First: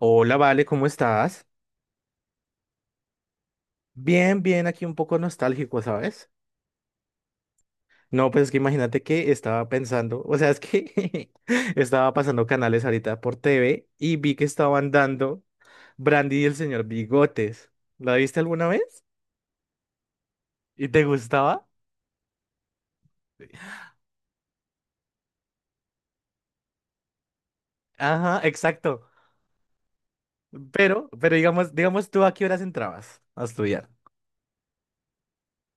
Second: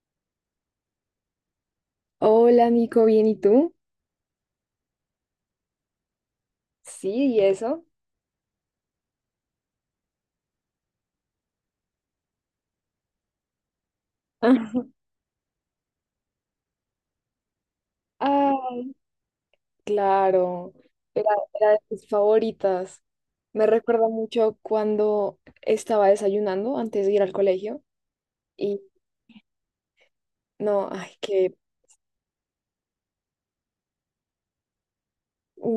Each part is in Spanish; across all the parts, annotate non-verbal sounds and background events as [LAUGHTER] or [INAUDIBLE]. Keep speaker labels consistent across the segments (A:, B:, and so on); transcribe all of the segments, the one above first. A: Hola, Vale, ¿cómo estás?
B: Hola, Nico, ¿bien y tú?
A: Bien, bien, aquí un poco nostálgico, ¿sabes?
B: Sí, ¿y eso?
A: No, pues es que imagínate que estaba pensando, o sea, es que [LAUGHS] estaba pasando canales ahorita por TV y vi que estaban
B: [LAUGHS]
A: dando Brandy y el señor Bigotes. ¿La viste alguna
B: Ay,
A: vez?
B: claro,
A: ¿Y te
B: era,
A: gustaba?
B: era de mis favoritas. Me recuerda mucho cuando estaba desayunando antes de ir al colegio
A: Ajá,
B: y
A: exacto.
B: no,
A: Pero,
B: ay,
A: pero
B: que
A: digamos tú a qué horas entrabas a estudiar.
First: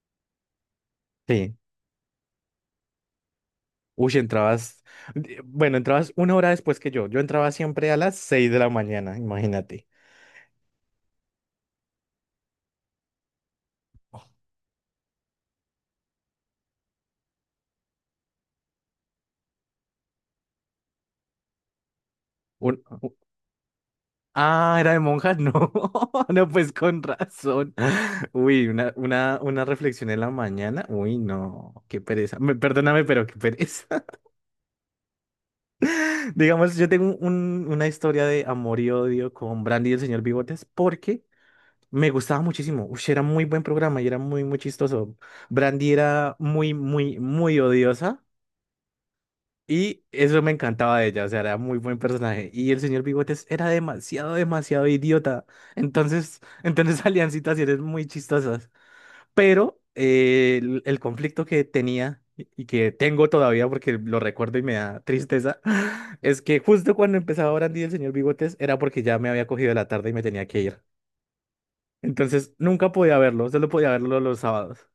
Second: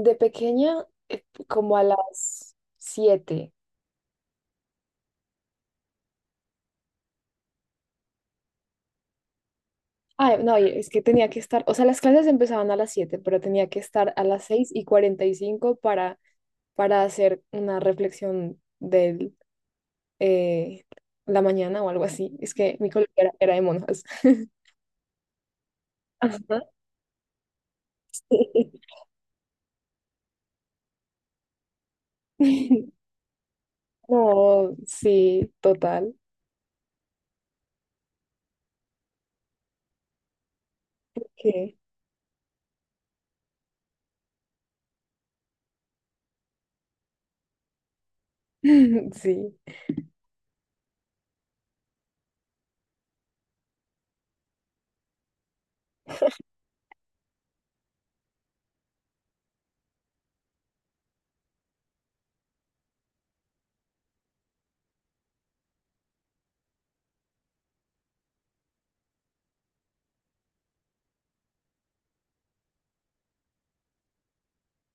B: de pequeña,
A: Sí.
B: como a las 7.
A: Uy, entrabas, bueno, entrabas una hora después que yo. Yo entraba siempre a las 6 de la mañana, imagínate.
B: Ay, no, y es que tenía que estar, o sea, las clases empezaban a las 7, pero tenía que estar a las 6 y 45 para hacer una reflexión del. eh, la mañana o algo así. Es que
A: Un-
B: mi colegio era de monjas. [LAUGHS]
A: Ah, era de monjas, no, [LAUGHS] no,
B: Ajá.
A: pues con razón. [LAUGHS] Uy,
B: Sí.
A: una reflexión en la mañana. Uy, no, qué pereza. Perdóname,
B: [LAUGHS]
A: pero qué pereza.
B: No, sí, total.
A: [LAUGHS] Digamos, yo tengo una historia de amor y odio con Brandy y el señor Bigotes porque
B: Que
A: me gustaba muchísimo. Uy, era muy buen programa y era muy, muy chistoso. Brandy era muy, muy, muy odiosa.
B: [LAUGHS] sí.
A: Y eso me encantaba de ella, o sea, era muy buen personaje. Y el señor Bigotes era demasiado, demasiado idiota. Entonces, [LAUGHS] salían situaciones muy chistosas. Pero el conflicto que tenía y que tengo todavía porque lo recuerdo y me da tristeza, [LAUGHS] es que justo cuando empezaba Brandy y el señor Bigotes era porque ya me había cogido la tarde y me tenía que ir. Entonces, nunca podía verlo, solo podía verlo los sábados.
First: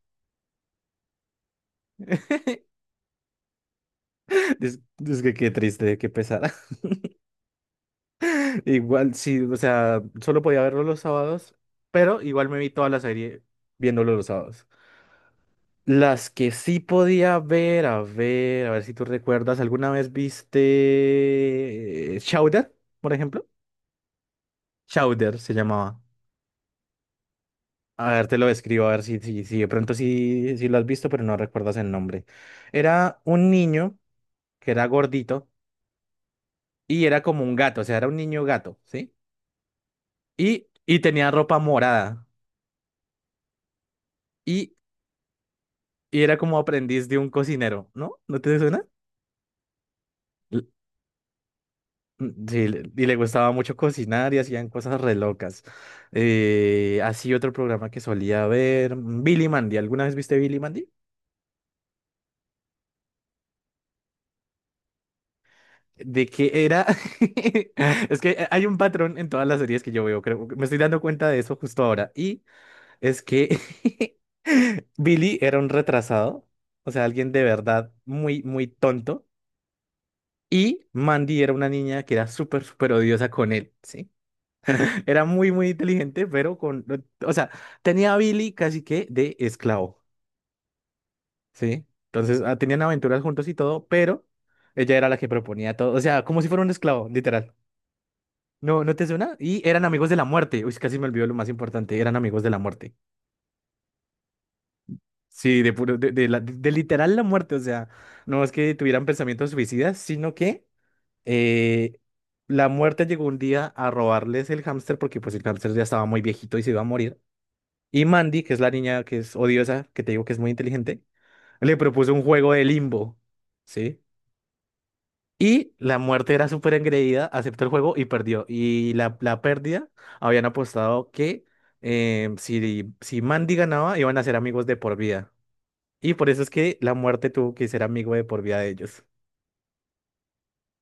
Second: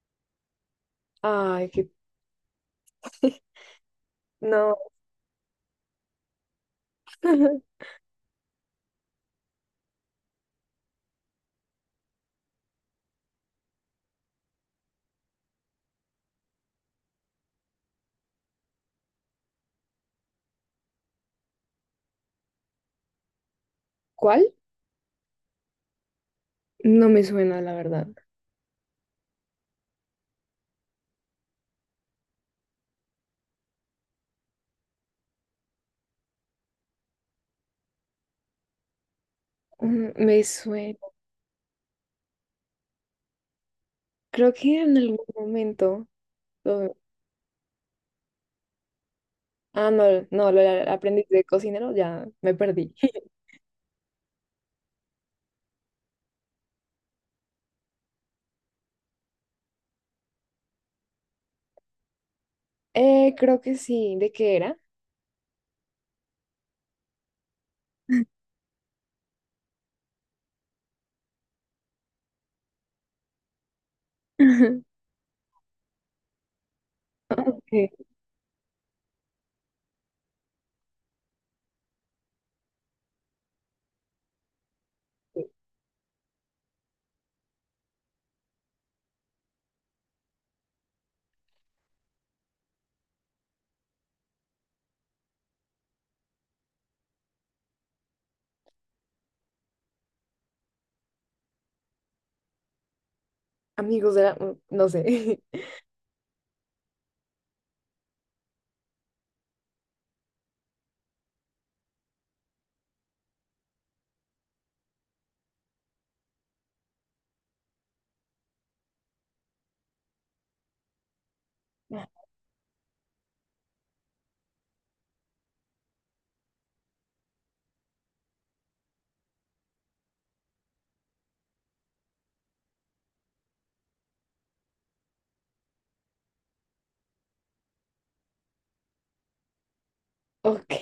B: Ay, qué...
A: [LAUGHS]
B: No.
A: Es que qué triste, qué pesar.
B: [LAUGHS]
A: Igual, sí, o sea, solo podía verlo los sábados, pero igual me vi toda la serie viéndolo los sábados. Las que sí podía ver, a ver, a ver si tú recuerdas, ¿alguna vez viste Chowder, por ejemplo?
B: ¿Cuál?
A: Chowder se llamaba.
B: No me suena, la verdad.
A: A ver, te lo describo, a ver si de pronto sí, sí lo has visto, pero no recuerdas el nombre. Era un niño que era gordito y era como un gato, o sea, era un niño gato, ¿sí?
B: Mm, me suena.
A: Y tenía ropa morada.
B: Creo
A: Y
B: que en algún momento.
A: y era como
B: lo-
A: aprendiz de un cocinero, ¿no? ¿No te suena?
B: Ah, no, no, lo
A: L-
B: del aprendiz de cocinero, ya me
A: Sí,
B: perdí.
A: y le
B: [LAUGHS]
A: gustaba mucho cocinar y hacían cosas re locas. Así otro programa que solía ver, Billy Mandy. ¿Alguna vez viste Billy Mandy?
B: Creo que sí. ¿De qué era?
A: De que era... [LAUGHS] Es que hay un patrón en todas las series que yo veo, creo. Me estoy dando cuenta de eso justo ahora. Y es que [LAUGHS]
B: [LAUGHS]
A: Billy era un retrasado, o sea, alguien de verdad
B: Ok.
A: muy, muy tonto. Y Mandy era una niña que era súper, súper odiosa con él, ¿sí? Era muy, muy inteligente, pero con, o sea, tenía a Billy casi que de esclavo, ¿sí? Entonces, ah, tenían aventuras juntos y todo, pero ella era la que proponía todo, o sea, como si fuera un esclavo, literal. ¿No, no te suena? Y eran amigos de la muerte. Uy, casi me olvidó lo más importante, eran amigos de la muerte.
B: Amigos de la... mm, no sé.
A: Sí, de puro, de la- de literal la muerte, o sea, no es que tuvieran pensamientos suicidas, sino que eh, la muerte llegó un día a robarles el hámster porque pues el hámster ya estaba muy viejito y se iba a morir. Y Mandy, que es la niña que es odiosa, que te digo que es muy inteligente, le propuso un
B: [LAUGHS]
A: juego de limbo, ¿sí? Y la muerte era súper engreída, aceptó el juego y perdió. Y la pérdida, habían apostado que si Mandy ganaba, iban a ser amigos de por vida. Y por eso es que la muerte tuvo que ser amigo de por vida de ellos.
B: Ok.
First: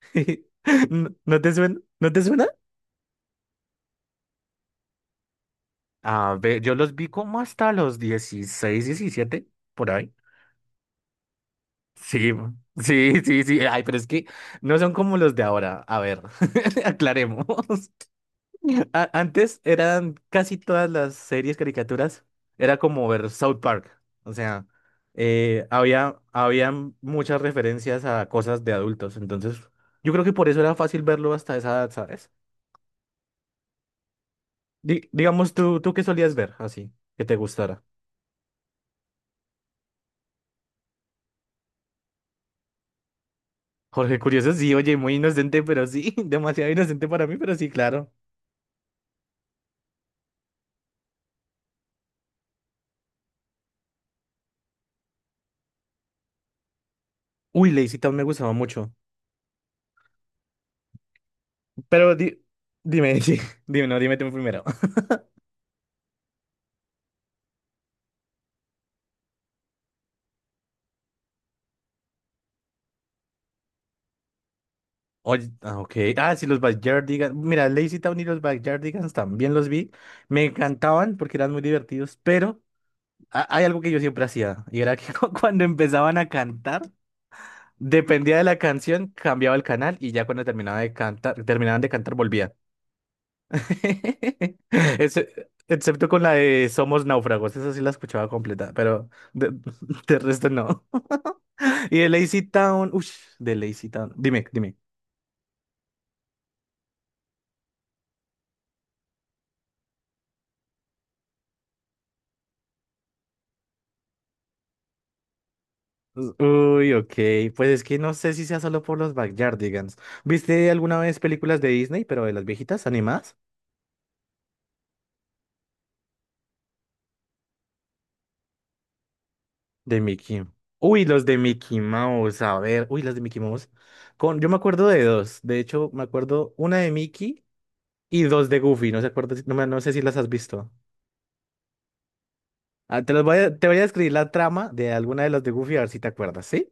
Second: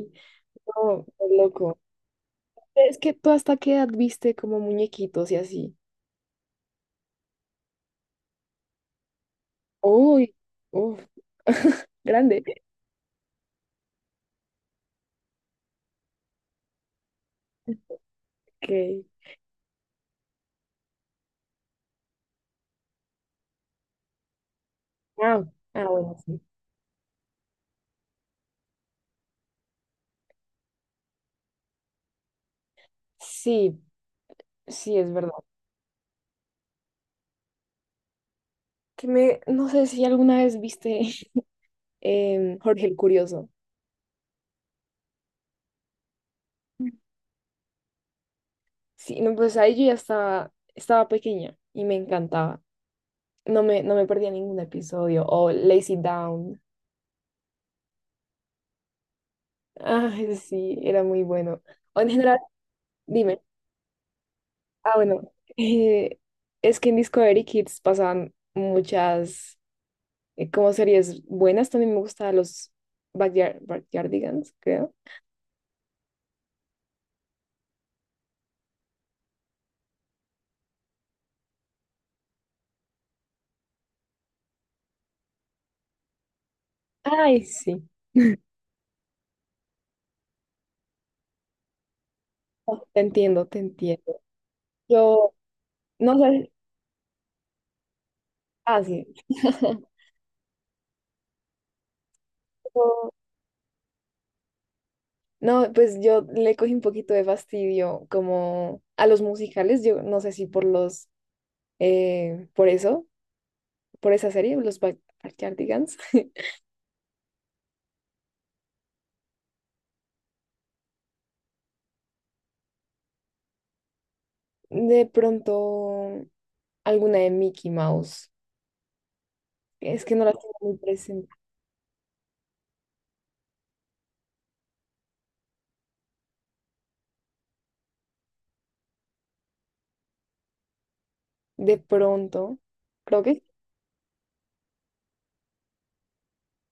A: [LAUGHS]
B: No,
A: ¿No
B: qué
A: no te
B: loco.
A: suena? ¿No te suena?
B: Es que tú hasta qué edad viste como muñequitos y así.
A: A ver, yo los vi como hasta los 16, 17, por ahí.
B: Uy, uf, [LAUGHS]
A: Sí,
B: grande.
A: sí, sí, sí. Ay, pero es que no son como los de ahora. A ver, [LAUGHS] aclaremos.
B: Ok.
A: [LAUGHS] Antes eran casi todas las series, caricaturas, era como ver South Park. O sea,
B: Ah, ah, bueno,
A: había,
B: sí.
A: habían muchas referencias a cosas de adultos. Entonces, yo creo que por eso era fácil verlo hasta esa edad, ¿sabes?
B: Sí, sí,
A: Di-
B: es verdad.
A: digamos, tú, ¿tú qué solías ver así, que te gustara?
B: Que me, no sé si alguna vez viste [LAUGHS] Jorge el Curioso.
A: Jorge Curioso, sí, oye, muy inocente, pero sí, [LAUGHS] demasiado inocente para mí, pero sí, claro.
B: Sí, no, pues ahí yo ya estaba pequeña y me encantaba. No me perdía ningún episodio. O Lazy Down.
A: Uy, Lazy Town me gustaba mucho.
B: Ah, sí, era muy bueno. O
A: Pero
B: en general,
A: dime, [LAUGHS] sí,
B: dime.
A: dime, no, dime tú primero.
B: Ah,
A: [LAUGHS]
B: bueno, eh, es que en Discovery Kids pasaban muchas como series buenas. También me gustaban los Backyardigans, creo.
A: Oye, ah, ok. Ah, sí, los Backyardigans. Mira, Lazy Town y los Backyardigans también los vi. Me encantaban porque eran muy divertidos, pero hay algo que yo siempre hacía y era que [LAUGHS] cuando empezaban a cantar,
B: Ay, sí.
A: dependía de la canción, cambiaba el canal y ya cuando terminaba de cantar, terminaban de cantar, volvía.
B: Oh, te entiendo, te entiendo.
A: [LAUGHS]
B: Yo,
A: Excepto
B: no
A: con la
B: sé,
A: de Somos náufragos, esa sí la escuchaba completa,
B: ah, sí.
A: pero de,
B: [LAUGHS]
A: [LAUGHS] de resto no. [LAUGHS] Y de Lazy Town, uff,
B: Yo-
A: de Lazy Town, dime, dime.
B: No, pues yo le cogí un poquito de fastidio como a los musicales. Yo no sé si por por eso, por esa serie, los Backyardigans. [LAUGHS]
A: Uy, ok, pues es que no sé si sea solo por los Backyardigans. ¿Viste alguna vez películas de Disney, pero de las viejitas animadas?
B: De pronto, alguna de Mickey Mouse.
A: De
B: Es que no las
A: Mickey.
B: tengo muy
A: Uy, los
B: presente.
A: de Mickey Mouse, a ver, uy, las de Mickey Mouse. Con, yo me acuerdo de dos, de hecho, me acuerdo una de Mickey y dos de Goofy, no, no, no sé si las has visto.
B: De pronto,
A: Ah, te
B: creo
A: los
B: que
A: voy
B: sí.
A: a, te voy a describir la trama de alguna de las de Goofy, a ver si te acuerdas, ¿sí?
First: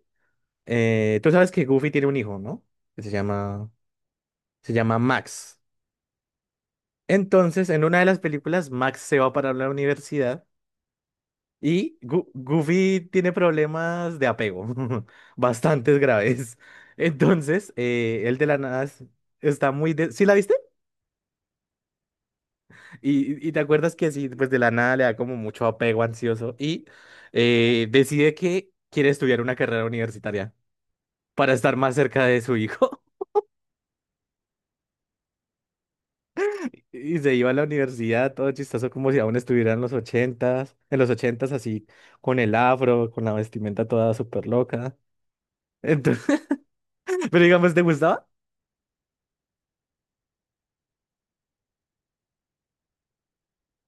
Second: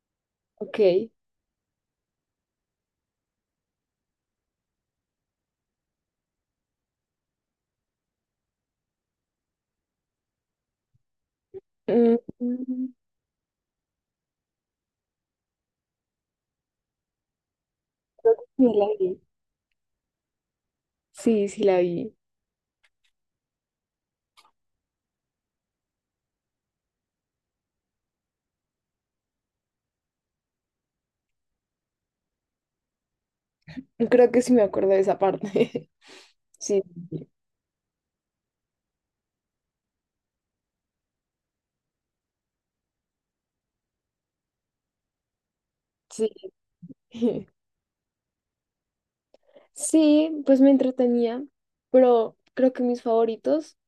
B: Ok.
A: Tú sabes que Goofy tiene un hijo, ¿no? Que se llama Max. Entonces, en una de las películas, Max se va para la universidad y
B: Mm, mm,
A: Goofy tiene problemas de apego, [LAUGHS] bastantes graves. Entonces, él de la
B: sí
A: nada
B: la vi.
A: está muy... De... ¿Sí la viste?
B: Sí, sí la vi.
A: Y te acuerdas que sí, pues de la nada le da como mucho apego ansioso y decide que quiere estudiar una carrera universitaria para estar más cerca de su hijo. [LAUGHS]
B: Creo que sí me acuerdo de esa parte. [LAUGHS] Sí,
A: Y se iba a la universidad, todo chistoso, como si aún estuviera en los ochentas así, con el afro, con la vestimenta toda súper loca. Entonces,
B: sí.
A: [LAUGHS] pero
B: [LAUGHS] Sí,
A: digamos, ¿te gustaba?
B: sí, pues me entretenía, pero creo que mis favoritos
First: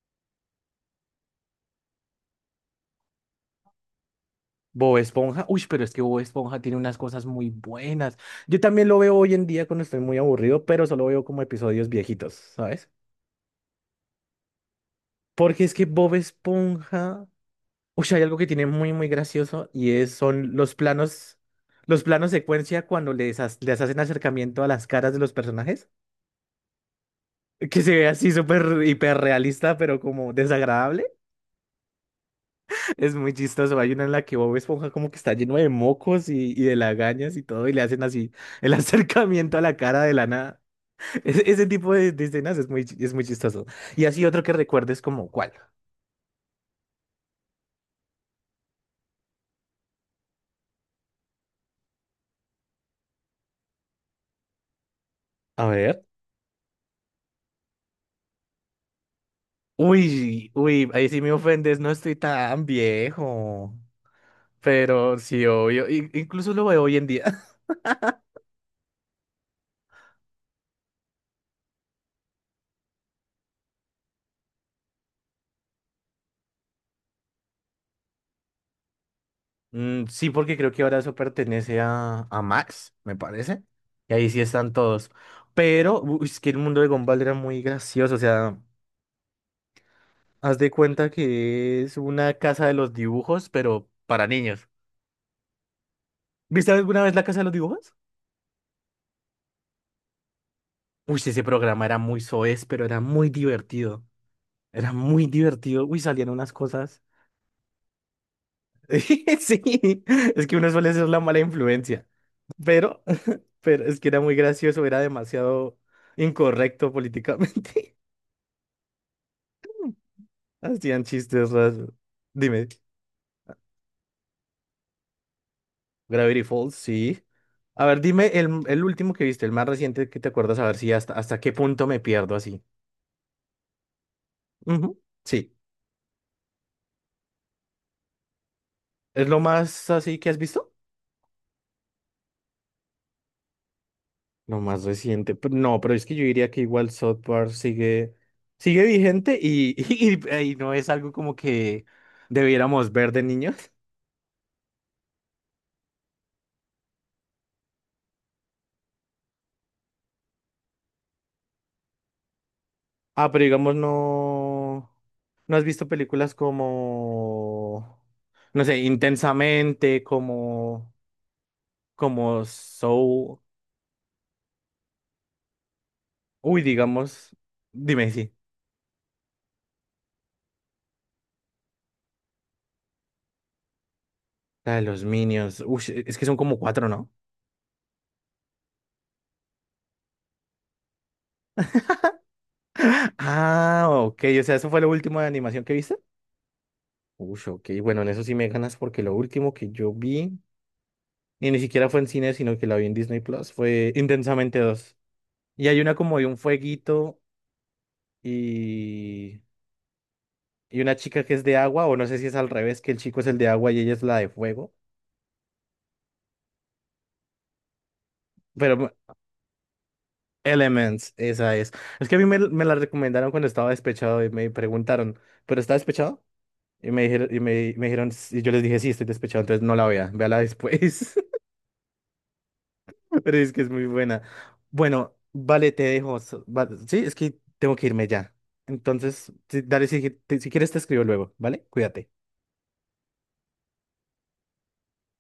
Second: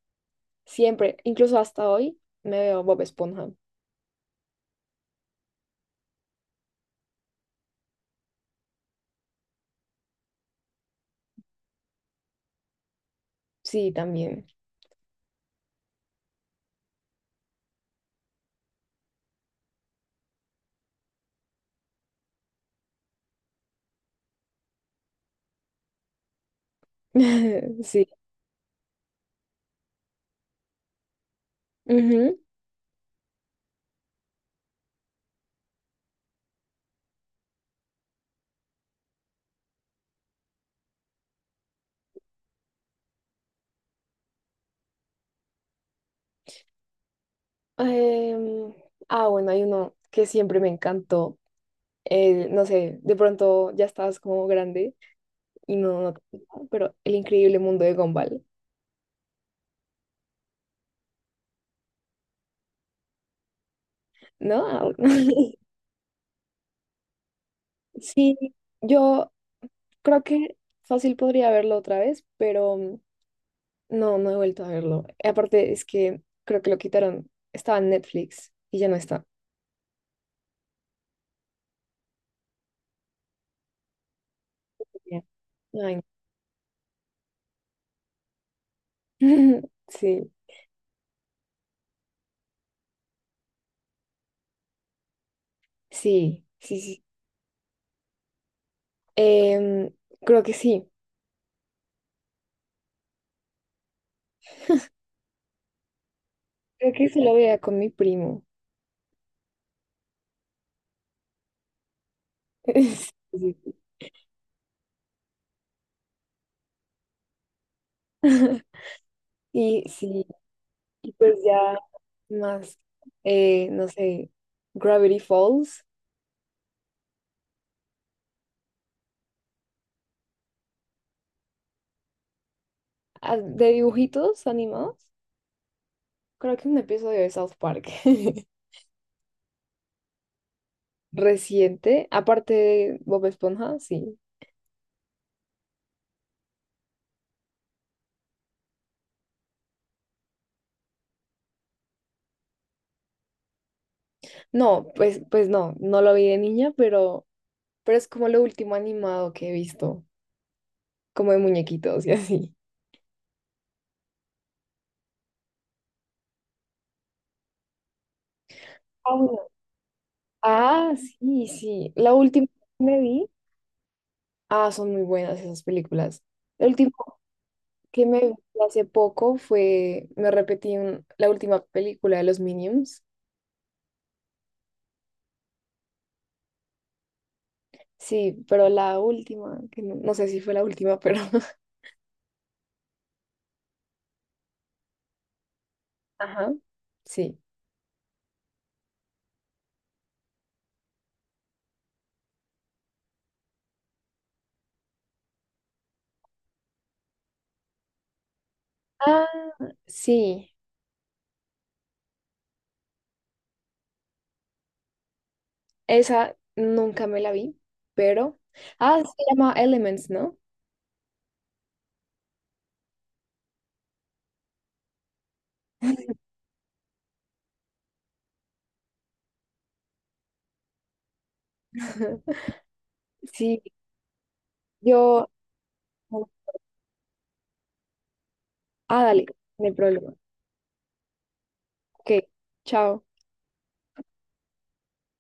B: siempre, incluso hasta hoy, me veo Bob Esponja.
A: Bob Esponja, uy, pero es que Bob Esponja tiene unas cosas muy buenas. Yo también lo veo hoy en día cuando estoy muy aburrido, pero solo veo como episodios viejitos, ¿sabes?
B: Sí, también.
A: Porque es que Bob Esponja, uy, hay algo que tiene muy, muy gracioso y es, son los planos secuencia cuando les, les hacen acercamiento a las caras de los personajes, que
B: [LAUGHS]
A: se
B: Sí.
A: ve así súper hiperrealista, pero como desagradable.
B: Ujú.
A: Es muy chistoso. Hay una en la que Bob Esponja como que está lleno de mocos y de lagañas y todo, y le hacen así el [LAUGHS] acercamiento a la cara de la nada. Ese tipo de escenas es muy, es muy chistoso. Y así otro que recuerdes como, ¿cuál?
B: Em, ah, bueno, hay uno que siempre me encantó. El, no sé, de pronto ya estabas como grande.
A: A
B: No,
A: ver.
B: no, tengo, pero El increíble mundo de Gumball,
A: Uy, uy, ahí sí me ofendes, no estoy tan viejo.
B: ¿no? Ah,
A: Pero sí,
B: [LAUGHS]
A: obvio. Incluso lo veo hoy en día. [LAUGHS]
B: sí, yo creo que fácil podría verlo otra vez, pero mm, no, no he vuelto a verlo. Y aparte es que creo que lo quitaron, estaba en Netflix y ya no está.
A: Mm, sí, porque creo que ahora eso pertenece a Max, me parece. Y ahí sí están todos.
B: Ya. Ay,
A: Pero,
B: no.
A: uy, es que el mundo de Gumball era muy gracioso. O sea,
B: [LAUGHS] Sí,
A: haz de cuenta que es una casa de los dibujos, pero para niños.
B: sí,
A: ¿Viste
B: sí,
A: alguna
B: sí.
A: vez la casa de los dibujos?
B: Em, creo que sí,
A: Uy, ese programa era muy soez, pero era muy divertido. Era muy divertido. Uy, salían unas
B: creo
A: cosas.
B: que se lo veía con mi primo.
A: [LAUGHS] Sí, es que uno suele ser la mala influencia. Pero
B: [LAUGHS] Sí, sí,
A: Pero es que era muy gracioso, era demasiado incorrecto políticamente.
B: sí. [LAUGHS] Y
A: [LAUGHS]
B: sí,
A: Hacían
B: y pues
A: chistes
B: ya
A: raros. Dime,
B: más, no sé, Gravity Falls.
A: Gravity Falls, sí. A ver, dime el último que viste, el más reciente que te acuerdas, a ver si hasta, hasta qué punto me pierdo así.
B: Ah, de dibujitos
A: Ujú,
B: animados.
A: sí.
B: Creo que un episodio de South Park [LAUGHS]
A: ¿Es lo más así que has visto?
B: reciente, aparte de Bob Esponja, sí.
A: Lo más reciente. No, pero es que yo diría que igual South Park sigue, sigue vigente y, [LAUGHS] y no es algo como que debiéramos ver de niños.
B: No, pues, pues no, no lo vi de niña, pero es como lo último animado que he visto, como de muñequitos y así.
A: Ah, pero digamos, no. ¿No has visto películas como... no sé,
B: Ah, bueno.
A: intensamente, como...
B: Ah, sí, sí. La
A: como
B: última que me vi.
A: Soul?
B: Ah, son muy buenas esas películas.
A: Uy,
B: El último
A: digamos.
B: que
A: Dime
B: me
A: si.
B: vi hace poco fue, me repetí la última película de los Minions.
A: La de los Minions. Uy, es que son como cuatro, ¿no?
B: Sí, pero la última, que no, no sé si fue la última, pero [LAUGHS]
A: Ah, ok. O sea, ¿eso fue lo último de animación que viste?
B: ajá, sí.
A: Uy, ok. Bueno, en eso sí me ganas porque lo último que yo vi... y ni siquiera fue en cine, sino que la vi en Disney Plus, fue Intensamente dos. Y hay una como de un fueguito
B: Ah,
A: y...
B: sí,
A: y una chica que es de agua, o no sé si es al revés, que el chico es el de agua y ella es la de fuego,
B: esa nunca me la vi, pero...
A: pero
B: Ah, se llama Elements, ¿no?
A: Elements, esa es. Es que a mí me, me la recomendaron cuando estaba despechado y me preguntaron, ¿pero está despechado? Y me dijeron, y me dijeron, y yo les dije, sí, estoy despechado, entonces no la vea, véala después,
B: [LAUGHS]
A: [LAUGHS] pero es que
B: Sí,
A: es muy buena. Bueno,
B: yo...
A: vale, te dejo, sí, es que tengo que irme ya.
B: Ah, dale,
A: Entonces, sí,
B: no hay
A: dale, si,
B: problema.
A: si quieres te escribo luego, ¿vale?
B: Ok,
A: Cuídate.
B: chao.